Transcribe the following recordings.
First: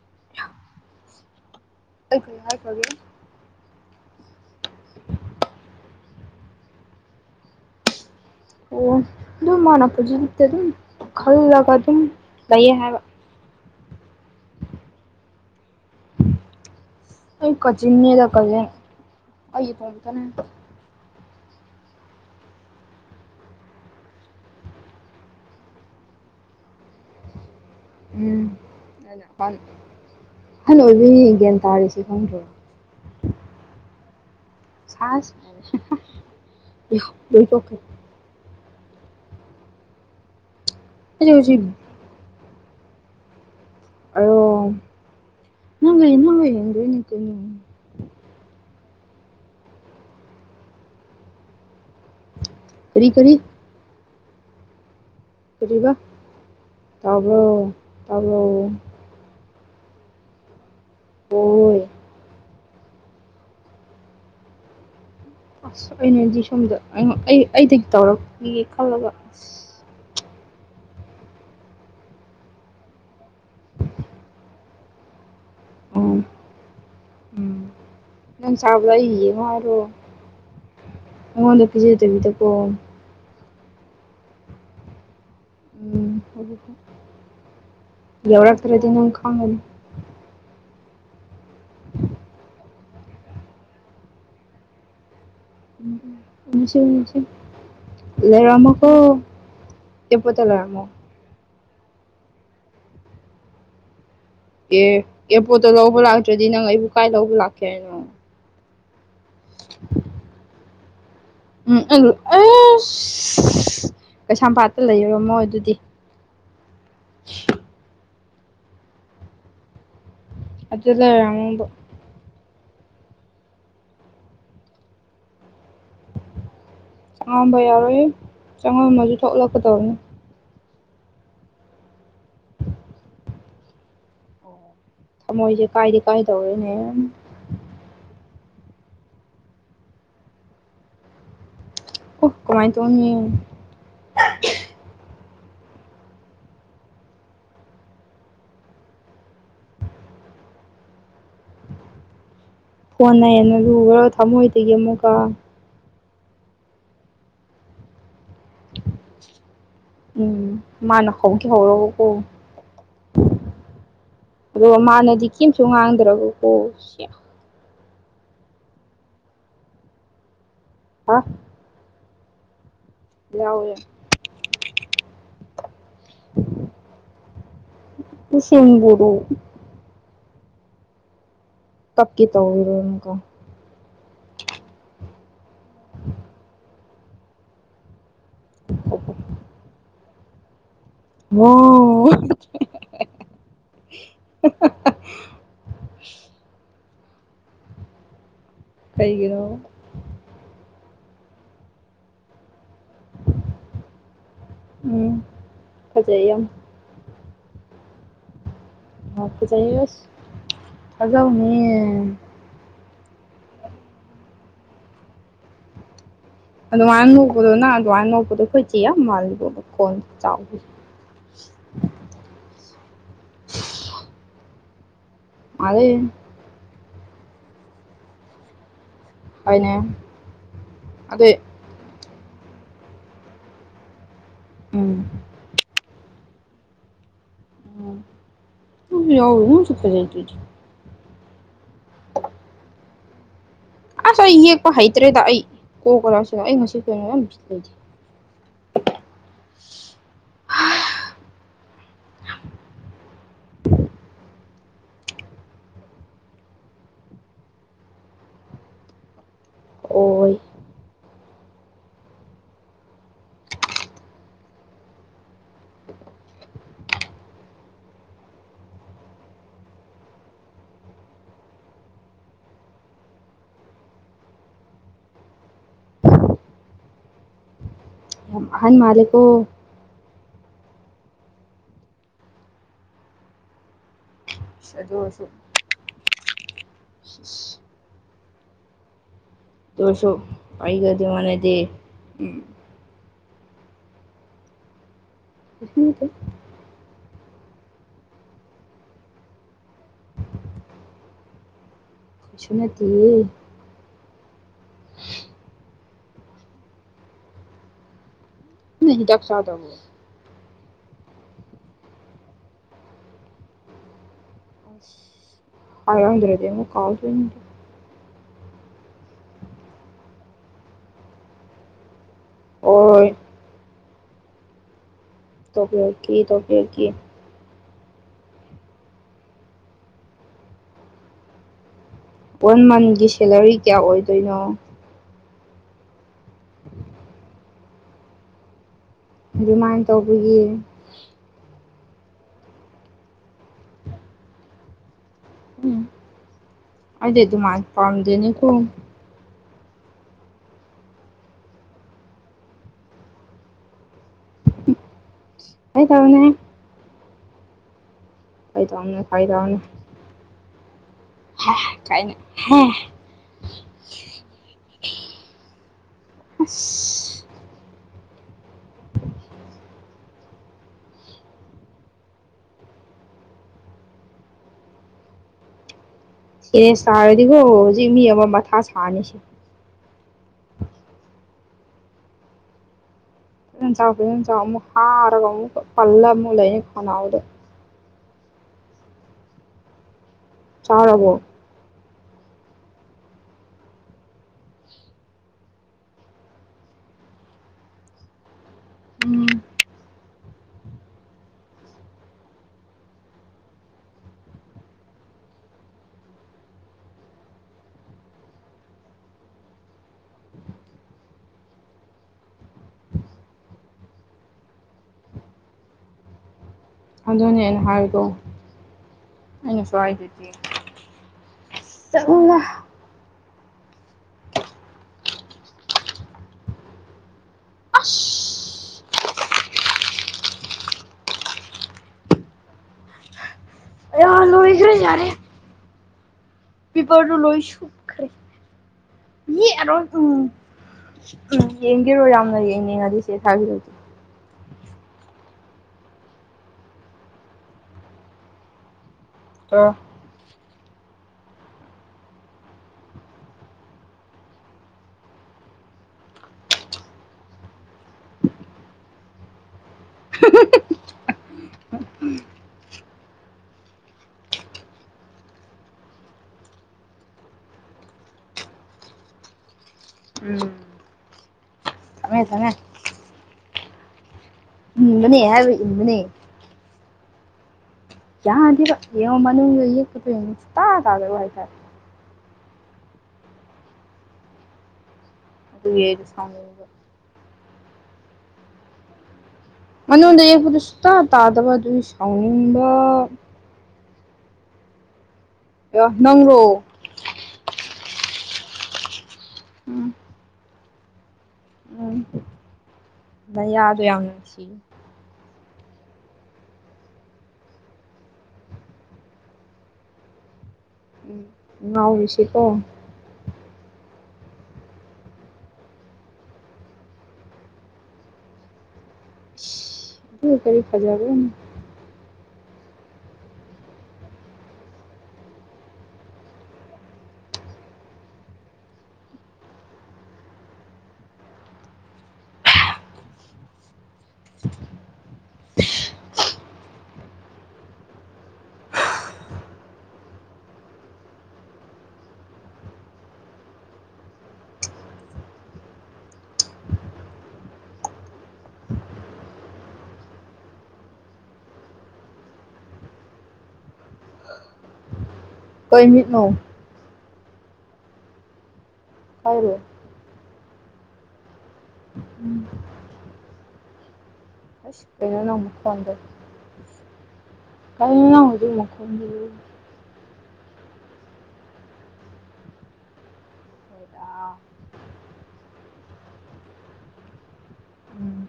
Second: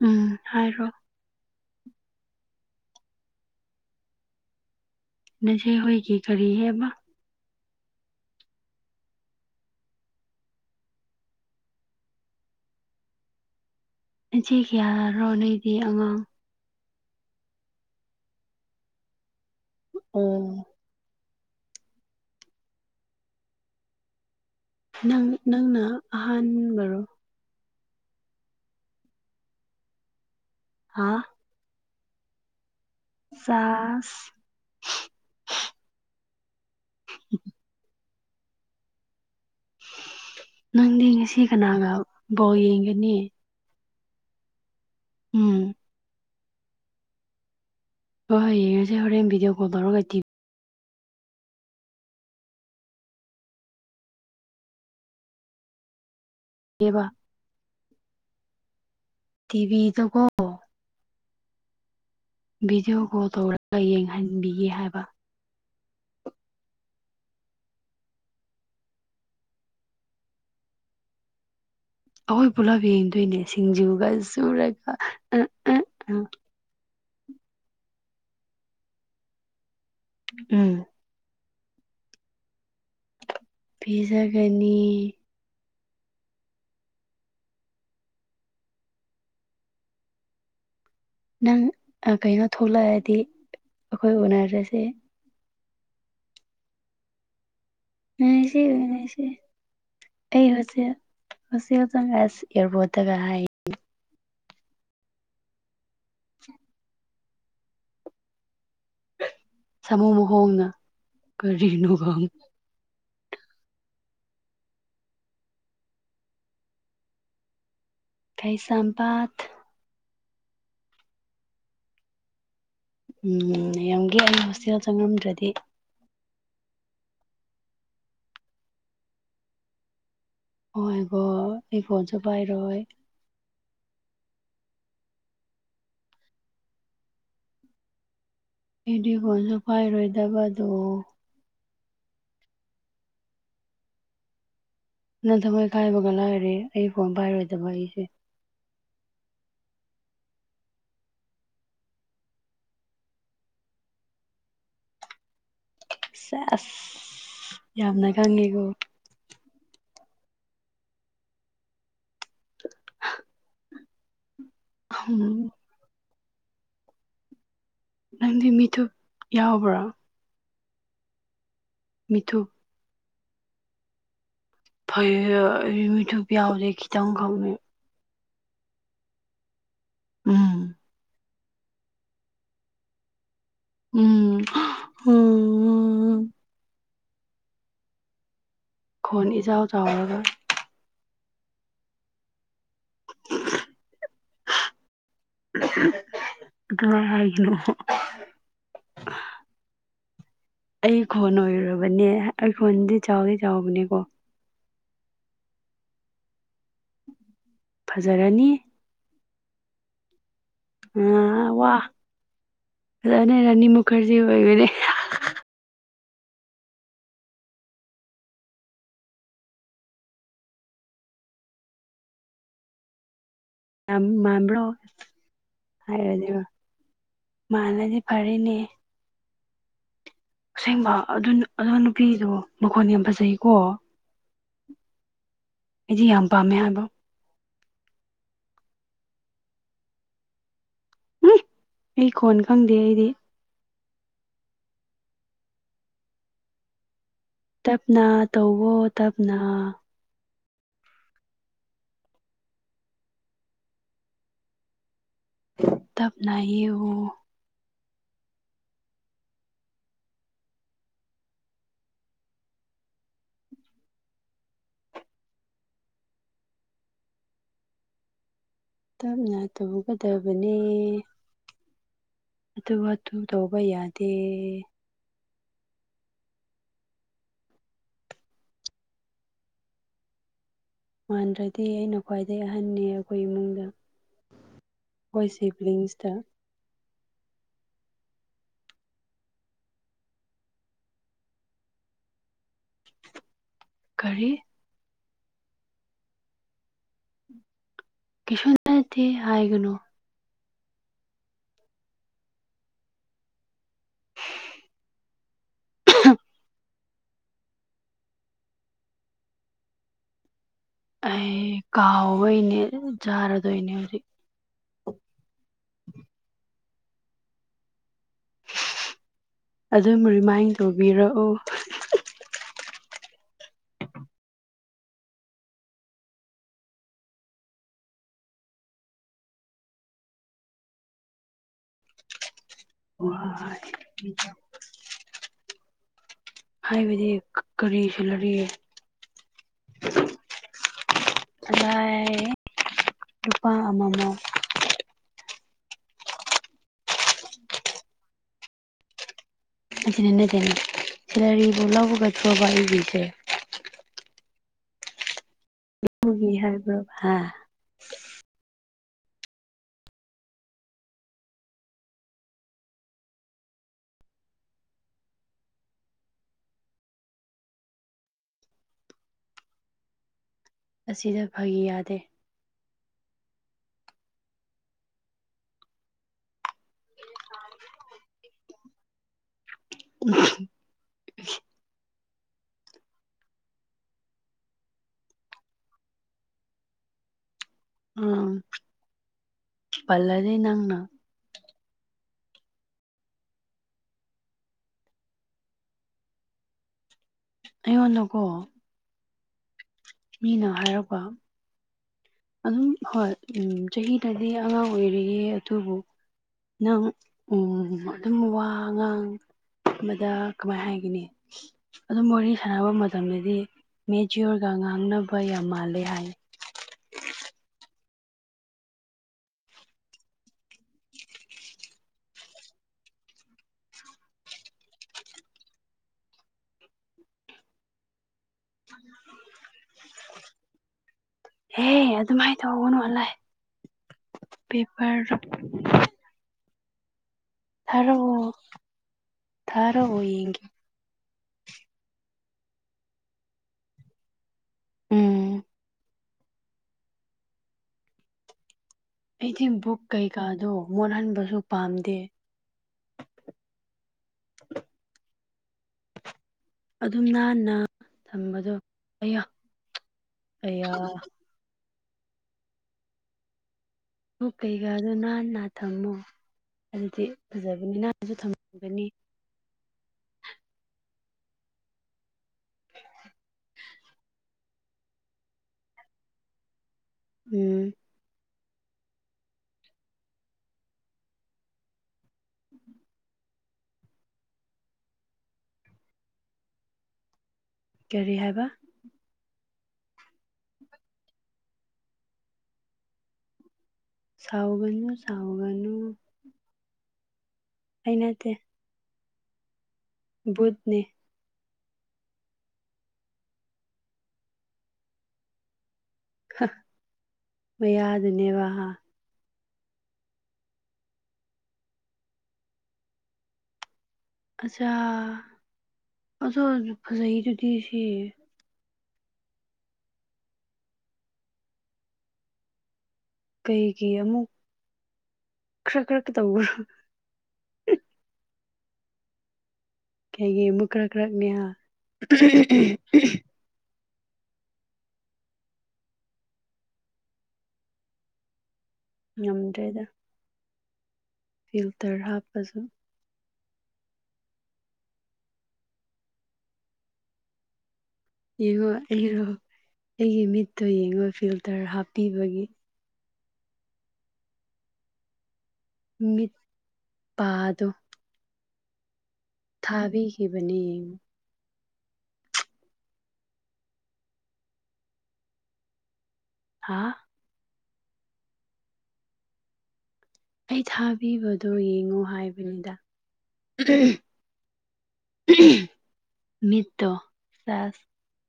ꯎꯝ ꯍꯥꯏꯔꯣ ꯑꯩ ꯀꯔꯤ ꯍꯥꯏꯈ꯭ꯔꯒꯦ ꯅꯆꯦ ꯍꯣꯏꯒꯤ ꯀꯔꯤ ꯍꯥꯏꯕ ꯑꯣ ꯑꯗꯨꯝ ꯃꯥꯅ ꯄꯨꯖꯛꯇ ꯑꯗꯨꯝ ꯈꯜꯂꯒ ꯑꯗꯨꯝ ꯂꯩꯌꯦ ꯍꯥꯏꯕ ꯅꯆꯦ ꯀꯌꯥꯔꯣ ꯅꯣꯏꯗꯤ ꯑꯉꯥꯡ ꯑꯩ ꯀꯖꯤꯟꯅꯦꯗ ꯀꯖꯤꯟ ꯑꯩ ꯏꯇꯣꯝꯇꯅꯦ ꯑꯣ ꯅꯪ ꯅꯪꯅ ꯑꯍꯥꯟꯕꯔꯣ ꯎꯝ ꯑꯍꯜ ꯍꯥ ꯑꯣꯏꯕꯅꯤ ꯒ꯭ꯌꯥꯟ ꯇꯥꯔꯤꯁꯦ [unintelligible] ꯆꯥꯁ [unintelligible] ꯅꯪꯗꯤ ꯑꯩ ꯉꯁꯤ ꯍꯧꯖꯤꯛ ꯀꯅꯥꯒ ꯕꯣꯜ ꯌꯦꯡꯒꯅꯤ ꯎꯝ [inaudible] ꯍꯣꯏ ꯍꯣꯏ ꯌꯦꯡꯉꯁꯦ ꯍꯣꯔꯦꯟ ꯚꯗꯤꯑꯣ ꯀꯣꯜ ꯂꯧꯔꯒꯗꯤ ꯀꯔꯤ ꯀꯔꯤ ꯀꯔꯤꯕ ꯇꯤꯕꯤꯅꯦꯕ ꯇꯥꯕ꯭ꯔꯣ ꯇꯥꯕ꯭ꯔꯣ ꯇꯤꯚꯤꯗꯀꯣ ꯑꯣ ꯚꯤꯗꯤꯑꯣ ꯀꯣꯜ ꯇꯧꯔꯒ ꯌꯦꯡꯍꯟꯕꯤꯒꯦ ꯍꯥꯏꯕ ꯑꯁ ꯑꯩꯅꯗꯤ ꯁꯣꯝꯗ‌ ꯑꯩꯉꯣ ꯑꯩ ꯑꯩꯗꯒꯤ ꯇꯧꯔꯛꯈꯤꯒꯦ ꯈꯜꯂꯒ ꯑꯁ ꯑꯩꯈꯣꯏ ꯄꯨꯂꯞ ꯌꯦꯡꯗꯣꯏꯅꯦ ꯁꯤꯡꯖꯨꯒ ꯁꯨꯔꯒ ꯑ ꯑ ꯎꯝ ꯎꯝ ꯅꯪ ꯆꯥꯕꯗꯣ ꯑꯩ ꯌꯦꯡꯉꯣ ꯍꯥꯏꯔꯣ ꯎꯝ ꯑꯩꯉꯣꯟꯗ ꯄꯤꯖꯗꯕꯤꯗꯀꯣꯝ ꯄꯤꯖꯒꯅꯤ ꯎꯝ ꯌꯧꯔꯛꯇ꯭ꯔꯗꯤ ꯅꯪ ꯈꯪꯉꯅꯤ ꯅꯪ ꯀꯩꯅꯣ ꯊꯣꯛꯂꯛꯑꯗꯤ ꯑꯩꯈꯣꯏ ꯎꯅꯔꯁꯦ ꯎꯝ ꯎꯅꯁꯦ ꯎꯅꯁꯦ ꯉꯁꯤ ꯂꯩꯔꯝꯃꯣꯀꯣ ꯉꯁꯤ ꯑꯦꯌ꯭ꯔꯄꯣꯠꯇ ꯂꯩꯔꯝꯃꯣ ꯉꯁꯤꯈꯛ ꯆꯪꯈ꯭ꯔ ꯑꯁ ꯏꯌ꯭ꯔꯕꯣꯠꯇꯒ ꯍꯥꯏꯌꯦ ꯑꯦ ꯑꯦꯌ꯭ꯔꯄꯣꯔꯠꯇ ꯂꯧꯕ ꯂꯥꯛꯇ꯭ꯔꯗꯤ ꯅꯪ ꯑꯩꯕꯨ ꯀꯥꯏ ꯂꯧꯕ ꯂꯥꯛꯀꯦ ꯍꯥꯏꯅꯣ ꯁꯥꯃꯨꯨ ꯃꯈꯣꯡꯅ ꯎꯝ ꯀꯔꯤꯅꯣ ꯈꯪ ꯑꯦꯁ ꯀꯩꯁꯥꯝꯄꯥꯠꯇ ꯂꯩꯔꯝꯃꯣ ꯑꯗꯨꯗꯤ ꯀꯩꯁꯥꯝꯄꯥꯠ ꯑꯗꯨꯗ ꯂꯩꯔꯥꯡꯃꯣꯡꯗꯣ ꯎꯝ ꯌꯦꯝꯒꯦ ꯑꯩ ꯍꯣꯁꯇꯦꯜ ꯆꯪꯉꯝꯗ꯭ꯔꯗꯤ ꯆꯪꯉꯝꯕ ꯌꯥꯔꯣꯏꯍꯦ ꯆꯪꯉꯝꯃꯁꯨ ꯊꯣꯛꯂꯛꯀꯗꯧꯕꯅꯤ ꯑꯣꯏ ꯃꯥꯏ ꯒꯣꯠ ꯑꯩ ꯐꯣꯟꯁꯨ ꯄꯥꯏꯔꯣꯏ ꯊꯝꯃꯣꯏꯖꯦ ꯀꯥꯏꯗꯤ ꯀꯥꯏꯗꯧꯔꯦꯅꯦ ꯑꯩꯗꯤ ꯐꯣꯟꯖꯨ ꯄꯥꯏꯔꯣꯏꯗꯕꯗꯣ ꯑꯣ ꯀꯃꯥꯏ ꯇꯧꯅꯤ ꯅꯪ ꯊꯃꯣꯏ ꯀꯥꯏꯕꯒ ꯂꯥꯏꯔꯤ ꯑꯩ ꯐꯣꯟ ꯄꯥꯏꯔꯣꯏꯗꯕ ꯑꯩꯁꯦ ꯐꯣꯟꯅ ꯍꯦꯟꯅ ꯂꯨꯕ꯭ꯔꯣ ꯊꯃꯣꯏꯗꯒꯤ ꯑꯃꯨꯛꯀ ꯁꯦꯁ ꯌꯥꯝꯅ ꯈꯪꯉꯤꯀꯣ ꯎꯝ ꯃꯥꯅ ꯍꯧꯒꯦ ꯍꯧꯔꯒꯀꯣ [unintelligible] ꯑꯗꯨꯒ ꯃꯥꯅꯗꯤ ꯀꯦꯝꯁꯨ ꯉꯥꯡꯗ꯭ꯔꯒꯀꯣ ꯁꯤꯑꯥ ꯅꯪꯗꯤ ꯃꯤꯠꯊꯨꯞ ꯌꯥꯎꯕ꯭ꯔꯣ ꯍꯥ ꯃꯤꯠꯊꯨꯞ ꯌꯥꯎꯋꯦ ꯐꯩꯌꯦ ꯑꯩꯗꯤ ꯃꯤꯠꯊꯨꯞ ꯌꯥꯎꯗꯦ ꯈꯤꯇꯪ ꯈꯛꯅꯦ ꯥꯑꯁꯦꯡꯕꯨꯨꯔꯨ ꯎꯝ ꯀꯞꯀꯦ ꯇꯧꯏꯔꯣ ꯑꯃꯨꯛꯀ ꯎꯝ ꯍ ꯑ [inaudible] ꯈꯣꯟ ꯏꯆꯥꯎ ꯆꯥꯎꯔꯒ ꯋꯣ ꯑꯗꯨꯃꯥꯏ ꯍꯥꯏꯒꯅꯣ ꯀꯩꯒꯤꯅꯣ ꯑꯩ ꯈꯣꯟ ꯑꯣꯏꯔꯨꯔꯕꯅꯦ ꯑꯩ ꯈꯣꯟꯗꯤ ꯆꯥꯎꯗꯤ ꯆꯥꯎꯕꯅꯦꯀꯣ ꯎꯝ ꯐꯖꯩꯌꯦ ꯌꯥꯝ ꯐꯖꯔꯅꯤ ꯑꯥ ꯐꯖꯩꯌꯦ ꯑꯁ ꯊꯥꯖꯧꯅꯦ ꯑꯗꯨꯅꯦ ꯔꯥꯅꯤ ꯃꯨꯈꯔꯖꯤ ꯑꯣꯏꯕꯅꯦ [unintelligible] ꯑꯗꯨꯃꯥꯏꯅ ꯅꯣꯛꯄꯗꯣ ꯅꯪ ꯑꯗꯨꯃꯥꯏꯅ ꯅꯣꯛꯄꯗꯣ ꯑꯩꯈꯣꯏ ꯆꯦ ꯌꯥꯝ ꯃꯥꯜꯂꯦꯕꯣ ꯈꯣꯟ ꯆꯥꯎꯕꯒꯤ ꯌꯥꯝ ꯃꯥꯟꯕ꯭ꯔꯣ ꯃꯥꯜꯂꯦ ꯍꯥꯏꯔꯗꯣꯏꯔꯣ ꯃꯥꯜꯂꯗꯤ ꯐꯔꯅꯦ ꯍꯣꯏꯅꯦ ꯑꯁꯦꯡꯕ ꯑꯗꯨ ꯑꯗꯨꯏ ꯑꯗꯨ ꯅꯨꯄꯤꯗꯣ ꯃꯈꯣꯟ ꯌꯥꯝ ꯐꯖꯩꯌꯦꯀꯣ ꯎꯝ ꯑꯩꯗꯤ ꯌꯥꯝ ꯄꯥꯝꯃꯦ ꯍꯥꯏꯕ [unintelligible] ꯑꯗꯨꯝ ꯌꯥꯎꯋꯦ ꯅꯪꯁꯨ ꯐꯖꯩꯗꯨꯗꯤ [unintelligible] ꯑꯩ ꯈꯣꯟ ꯈꯪꯗꯦ ꯑꯩꯗꯤ ꯑꯁ ꯑꯩ ꯌꯦꯛꯄ ꯍꯩꯇ꯭ꯔꯦꯗ ꯑꯩ ꯀꯣꯛꯀꯣ ꯀꯣꯂꯥꯁꯦ ꯑꯩ ꯉꯁꯤ ꯀꯩꯅꯣ ꯌꯥꯝ__ [unintelligible] ꯅꯥ ꯇꯧꯕ꯭ꯔꯣ ꯇꯞꯅ ꯇꯞꯅ ꯌꯦꯛꯑꯣ ꯑꯣꯏ ꯇꯞꯅ ꯇꯧꯕꯤꯒꯗꯕꯅꯦ ꯍꯥꯊꯨ ꯍꯥꯊꯨ ꯇꯧꯕ ꯌꯥꯗꯦ ꯌꯥꯝ ꯑꯍꯟ ꯃꯥꯜꯂꯦꯀꯣ ꯃꯥꯟꯗ꯭ꯔꯗꯤ ꯑꯩꯅ ꯈ꯭ꯋꯥꯏꯗꯩ ꯑꯍꯟꯅꯦ ꯑꯩꯈꯣꯏ ꯏꯃꯨꯡꯗ ꯏꯁ ꯑꯗꯨ ꯑꯣꯏꯁꯨ ꯑꯩꯈꯣꯏ ꯁꯤꯕ꯭ꯂꯤꯡꯁꯇ ꯏꯁꯏꯁ ꯑꯗꯨ ꯑꯣꯏꯁꯨ ꯑꯩꯒ ꯑꯗꯨ ꯃꯥꯅꯗꯦ ꯀꯔꯤ ꯀꯩꯁꯨ ꯅꯠꯇꯦ ꯀꯩꯁꯨ ꯅꯠꯇꯦ ꯍꯥꯏꯒꯅꯨ ꯀꯩꯁꯨ ꯅꯠꯇꯤꯌꯦ [unintelligible] ꯅꯪ ꯍꯤꯗꯥꯛ ꯆꯥꯗꯕ꯭ꯔꯣ ꯑꯩ ꯀꯥꯎꯕꯩꯅꯦ ꯆꯥꯔꯗꯣꯏꯅꯦ ꯍꯧꯖꯤꯛ ꯍꯥꯏꯔꯝꯗ꯭ꯔꯗꯤ ꯑꯃꯨꯛ ꯀꯥꯎꯗꯣꯏꯅꯤꯗꯣ ꯑꯗꯨꯝ ꯔꯤꯃꯥꯏꯟ ꯇꯧꯕꯤꯔꯛꯑꯣ ꯑꯣꯏ ꯇꯧꯕꯤꯔꯛꯀꯦ ꯇꯧꯕꯤꯔꯛꯀꯦ ꯋꯥꯟ ꯃꯟꯒꯤ ꯁꯦꯂꯔꯤ ꯀꯌꯥ ꯑꯣꯏꯗꯣꯏꯅꯣ ꯍꯥꯏꯕꯗꯤ ꯀꯔꯤ ꯁꯦꯂꯔꯤ ꯔꯤꯃꯥꯏꯟ ꯇꯧꯕꯒꯤ ꯀꯗꯥꯏ ꯂꯨꯄꯥ ꯑꯃꯃꯝ ꯍꯨꯝ ꯑꯩꯗꯤ ꯑꯗꯨꯃꯥꯏ ꯄꯥꯝꯗꯦꯅꯦ ꯀꯣ [unintelligible] ꯁꯦꯂꯔꯤ ꯕꯨ [unintelligible] ꯐꯥꯒꯤ ꯇꯧꯕꯅꯦ [unintelligible] ꯍꯥ ꯐꯥꯒꯤꯇꯧꯅꯦ ꯐꯥꯒꯤꯇꯧꯕꯅꯦ ꯍꯥꯍ ꯀꯥꯏꯅ ꯍꯦ ꯑꯁ ꯑꯁꯤꯗ ꯐꯥꯒꯤ ꯌꯥꯗꯦ ꯁꯦꯔꯦꯁ ꯇꯥꯔꯗꯤꯀꯣ ꯍꯧꯖꯤꯛ ꯃꯤ ꯑꯃ ꯃꯊꯥ ꯁꯥꯅꯤꯁꯦ [unintelligible] ꯐꯖꯅ ꯆꯥꯎ ꯐꯖꯅ ꯆꯥꯎ ꯑꯃꯨꯛ ꯍꯥꯔꯒ ꯑꯃꯨꯛꯀ ꯄꯜꯂ ꯑꯃꯨꯛ ꯂꯩꯅꯤ ꯈꯅꯥꯎꯗ ꯑꯪ ꯄꯜꯂꯗꯤ ꯅꯪꯅ ꯆꯥꯔꯕꯣ ꯑꯩꯉꯣꯟꯗꯀꯣ ꯎꯝ ꯃꯤꯅ ꯍꯥꯏꯔꯛꯄ ꯑꯗꯨꯝ ꯍꯣꯏ ꯎꯝ ꯆꯍꯤꯗꯗꯤ ꯑꯉꯥꯡ ꯑꯣꯏꯔꯤꯌꯦ ꯑꯗꯨꯕꯨ ꯅꯪ ꯎꯝ ꯑꯗꯨꯝ ꯋꯥꯉꯥꯡ ꯃꯗꯥ ꯀꯃꯥꯏ ꯍꯥꯏꯒꯅꯤ ꯑꯗꯨꯝ ꯋꯥꯔꯤ ꯁꯥꯟꯅꯕ ꯃꯇꯝꯗꯗꯤ ꯃꯦꯆꯌꯣꯔꯒ ꯉꯥꯡꯅꯕ ꯌꯥꯝ ꯃꯥꯜꯂꯦ ꯍꯥꯏ ꯑꯗꯨꯅꯦ ꯑꯩꯅ ꯍꯥꯏꯗꯣ ꯑꯩꯅꯁꯨ ꯍꯥꯏꯗꯨꯗꯤ [unintelligible] ꯑꯁ ꯍꯦ ꯑꯗꯨꯃꯥꯏꯅ ꯇꯧꯒꯅꯣ ꯑꯜꯂꯥꯏ ꯑꯌꯥ ꯂꯣꯏꯈ꯭ꯔꯦ ꯌꯥꯔꯦ ꯄꯤꯄꯔꯗꯨ ꯂꯣꯏ ꯁꯨꯞꯈ꯭ꯔꯦ ꯊꯥꯔꯛꯑꯣ ꯌꯦꯛꯑꯔꯣꯏ ꯊꯥꯔꯛꯑꯣ ꯎꯝ ꯌꯦꯡꯒꯦ ꯎꯝ ꯌꯦꯡꯒꯤꯔꯣ ꯌꯥꯝꯅ ꯌꯦꯡꯅꯤꯡꯉꯗꯤ ꯁꯦ ꯊꯥꯕꯤꯔꯛꯀꯦ ꯎꯝ ꯑꯩꯗꯤ ꯑꯣ ꯕꯨꯛ ꯀꯩꯀꯥꯗꯣ ꯃꯣꯠꯍꯟꯕꯁꯨ ꯄꯥꯝꯗꯦ ꯑꯗꯨꯝ ꯅꯥꯟꯅ ꯊꯝꯕꯗꯣ ꯑꯩꯌꯥ ꯑꯩꯌꯥ ꯕꯨꯛ ꯀꯩꯀꯥꯗꯣ ꯅꯥꯟꯅ ꯊꯝꯃꯣ ꯑꯗꯨꯗꯤ ꯐꯖꯕꯅꯤ ꯅꯥꯟꯅꯁꯨ ꯊꯝꯒꯅꯤ ꯎꯝ ꯊꯝꯃꯦ ꯊꯝꯃꯦ ꯏꯟꯕꯅꯦ ꯍꯥꯏꯕ ꯏꯟꯕꯅꯦ ꯎꯝ ꯌꯥꯗꯦꯕ ꯌꯦꯡꯉꯣ ꯃꯅꯨꯡꯗ ꯌꯦꯛꯄꯗꯣ ꯌꯦꯡꯉꯣ ꯁꯨꯛꯇꯥ ꯇꯥꯗꯕ ꯍꯥꯏꯇꯥ ꯑꯗꯨꯒꯤ ꯑꯩꯅ ꯁꯥꯎꯅꯤꯡꯕ ꯀꯔꯤ ꯍꯥꯏꯕ ꯃꯅꯨꯡꯗ ꯌꯦꯛꯄꯗꯨ ꯁꯨꯇꯥ ꯇꯥꯗꯕ ꯑꯗꯨꯒꯤ ꯁꯥꯎꯅꯤꯡꯕ ꯁꯥꯎꯒꯅꯣ ꯑꯌꯥ ꯅꯪꯔꯣ ꯑꯩ ꯅꯠꯇꯦ ꯎꯝ ꯕꯨꯠꯅꯦ ꯎꯝ ꯅꯌꯥꯗꯣ ꯌꯥꯝ ꯅꯨꯡꯁꯤ ꯍ ꯃꯌꯥꯗꯨꯅꯦꯕ ꯍꯥ ꯎꯝ ꯉꯥꯎꯔꯤꯁꯤꯀꯣ ꯑꯠꯆꯥ [unintelligible] ꯐꯖꯩꯗꯨꯗꯤ ꯁꯤ [unintelligible] ꯀꯔꯤ ꯐꯖ [unintelligible] ꯀꯩꯒꯤ ꯑꯃꯨꯛ ꯈ꯭ꯔꯛ ꯈ꯭ꯔꯛ ꯇꯧꯕ꯭ꯔꯣ ꯀꯩꯒꯤ ꯑꯃꯨꯛ ꯀ꯭ꯔꯛ ꯀ꯭ꯔꯛꯅꯦꯍꯥ [unintelligible] ꯉꯝꯗ꯭ꯔꯦꯗ ꯐꯤꯜꯇꯔ ꯍꯥꯞꯄꯁꯨ꯫ ꯌꯦꯡꯉꯣ ꯑꯩꯔꯣ ꯑꯩꯒꯤ ꯃꯤꯠꯇꯣ ꯌꯦꯡꯉꯣ ꯐꯤꯜꯇꯔ ꯍꯥꯞꯄꯤꯕꯒꯤ꯫ ꯀꯩ ꯃꯤꯠ ꯃꯤꯠꯅꯣ ꯄꯥꯗꯣ꯫ [unintelligible] ꯊꯥꯕꯤꯈꯤꯕꯅꯤ꯫ [inaudible] ꯑꯁ ꯀꯩꯅꯣ ꯅꯪ ꯃꯈꯣꯟꯗꯣ꯫ ꯍꯥꯥ꯫ ꯀꯩꯅꯣ ꯅꯪ ꯍꯧꯖꯤꯛ ꯃꯈꯣꯟ ꯗꯨ ꯫ ꯑꯩ ꯊꯥꯕꯤꯕꯗꯣ ꯌꯦꯡꯉꯣ ꯍꯥꯏꯕꯅꯤꯗ꯫ ꯃꯤꯠꯇꯣ ꯁꯦꯁ ꯎꯝ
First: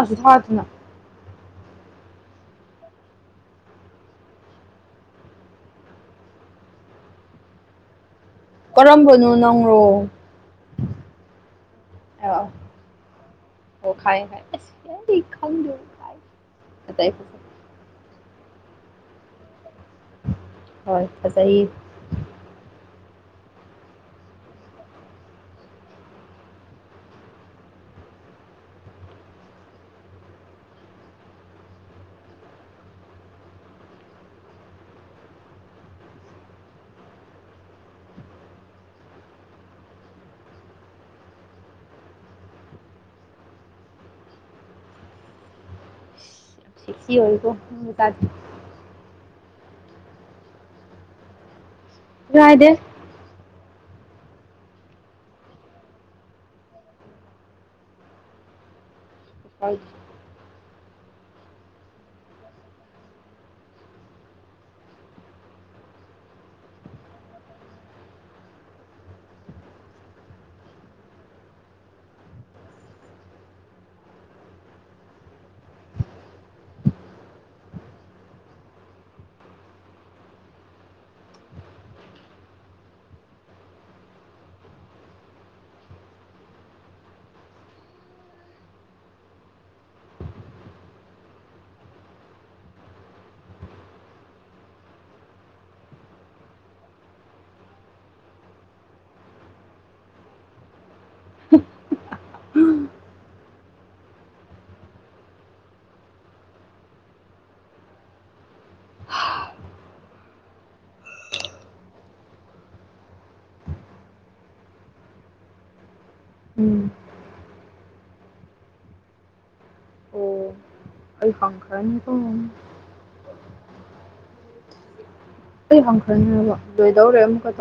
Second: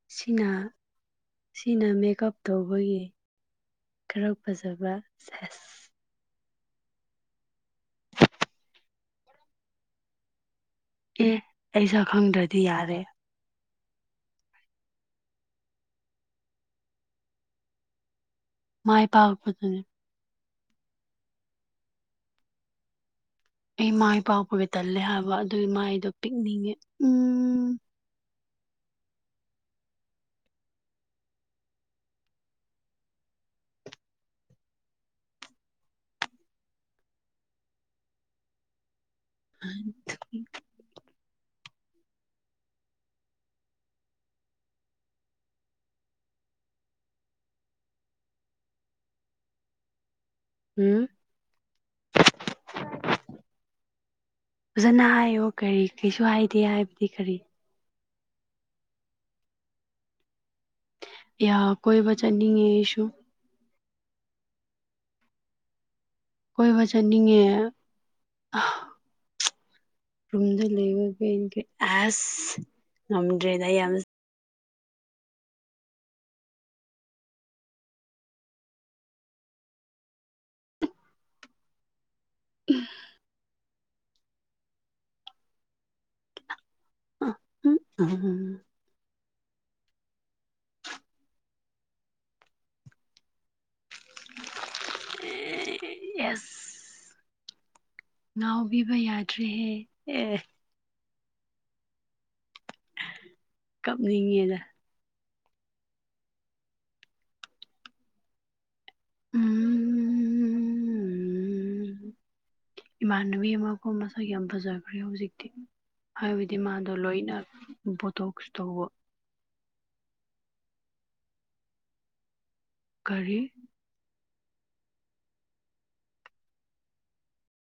ꯑꯁ ꯁꯤꯅꯥ꯫ ꯊꯥꯗꯅ ꯁꯤꯅ ꯃꯦꯀꯞ ꯇꯧꯕꯒꯤ ꯈꯔ ꯐꯖꯕ ꯁꯦꯁ꯫ ꯀꯔꯝꯕꯅꯣ ꯅꯪꯔꯣ꯫ ꯑꯦ ꯑꯩ ꯁꯛ ꯑꯥ ꯈꯪꯗ꯭ꯔꯗꯤ ꯌꯥꯔꯦ꯫ ꯑꯣ ꯈꯪꯉꯦ ꯈꯪꯉꯦ [unintelligible] ꯃꯥꯏ ꯄꯥꯛꯕꯗꯨꯅꯦ ꯍꯣꯏ ꯐꯖꯩ ꯑꯩ ꯃꯥꯏ ꯄꯥꯎꯕꯒ ꯇꯜꯂꯦ ꯍꯥꯏꯕ ꯑꯗꯨ ꯃꯥꯏꯗꯣ ꯄꯤꯛꯅꯤꯡꯉꯦ ꯎꯝ ꯑ [unintelligible] ꯑꯣꯏꯣ ꯇ [inaudible] ꯍꯨꯝ ꯂꯥꯢꯗꯦ ꯐꯖꯅ ꯍꯥꯏꯌꯣ ꯀꯔꯤ ꯀꯩꯁꯨ ꯍꯥꯏꯗꯦ ꯍꯥꯏꯕꯗꯤ ꯀꯔꯤ꯫ ꯍꯣꯢ ꯌꯥ ꯀꯣꯏꯕ ꯆꯠꯅꯤꯡꯉꯦ ꯑꯩꯁꯨ꯫ ꯀꯣꯏꯕ ꯆꯠꯅꯤꯡꯉꯦ꯫ ꯔꯨꯝꯗ ꯂꯩꯕ ꯄꯦꯟꯗꯦ ꯑꯁ ꯉꯝꯗ꯭ꯔꯦꯗ ꯑꯩ ꯌꯥꯝ꯫ [unintelligible] [inaudible] ꯌꯦꯁ꯫ ꯉꯥꯎꯕꯤꯕ ꯌꯥꯗ꯭ꯔꯦꯍꯦ ꯑꯦ꯫ ꯀꯞꯅꯤꯡꯉꯦꯗ꯫ ꯎꯝ꯫ ꯎꯝ ꯏꯃꯥꯟꯅꯕꯤ ꯑꯃꯀꯣ ꯃꯁꯛ ꯌꯥꯝ ꯐꯖꯈ꯭ꯔꯦ ꯍꯧꯖꯤꯛꯇꯤ꯫ ꯍꯥꯏꯕꯗꯤ ꯎꯝ ꯃꯥꯗꯣ ꯂꯣꯏꯅ ꯄꯣꯊꯣꯛꯁ ꯇꯧꯕ꯫ ꯑꯣ ꯑꯩ ꯍꯪꯈ꯭ꯔꯅꯤꯀꯣ ꯀꯔꯤ꯫ ꯑꯩ ꯍꯪꯈ꯭ꯔꯅꯤ ꯍꯥꯏꯕ ꯂꯣꯏꯗꯧꯔꯦ ꯑꯃꯨꯛꯀ ꯇꯧ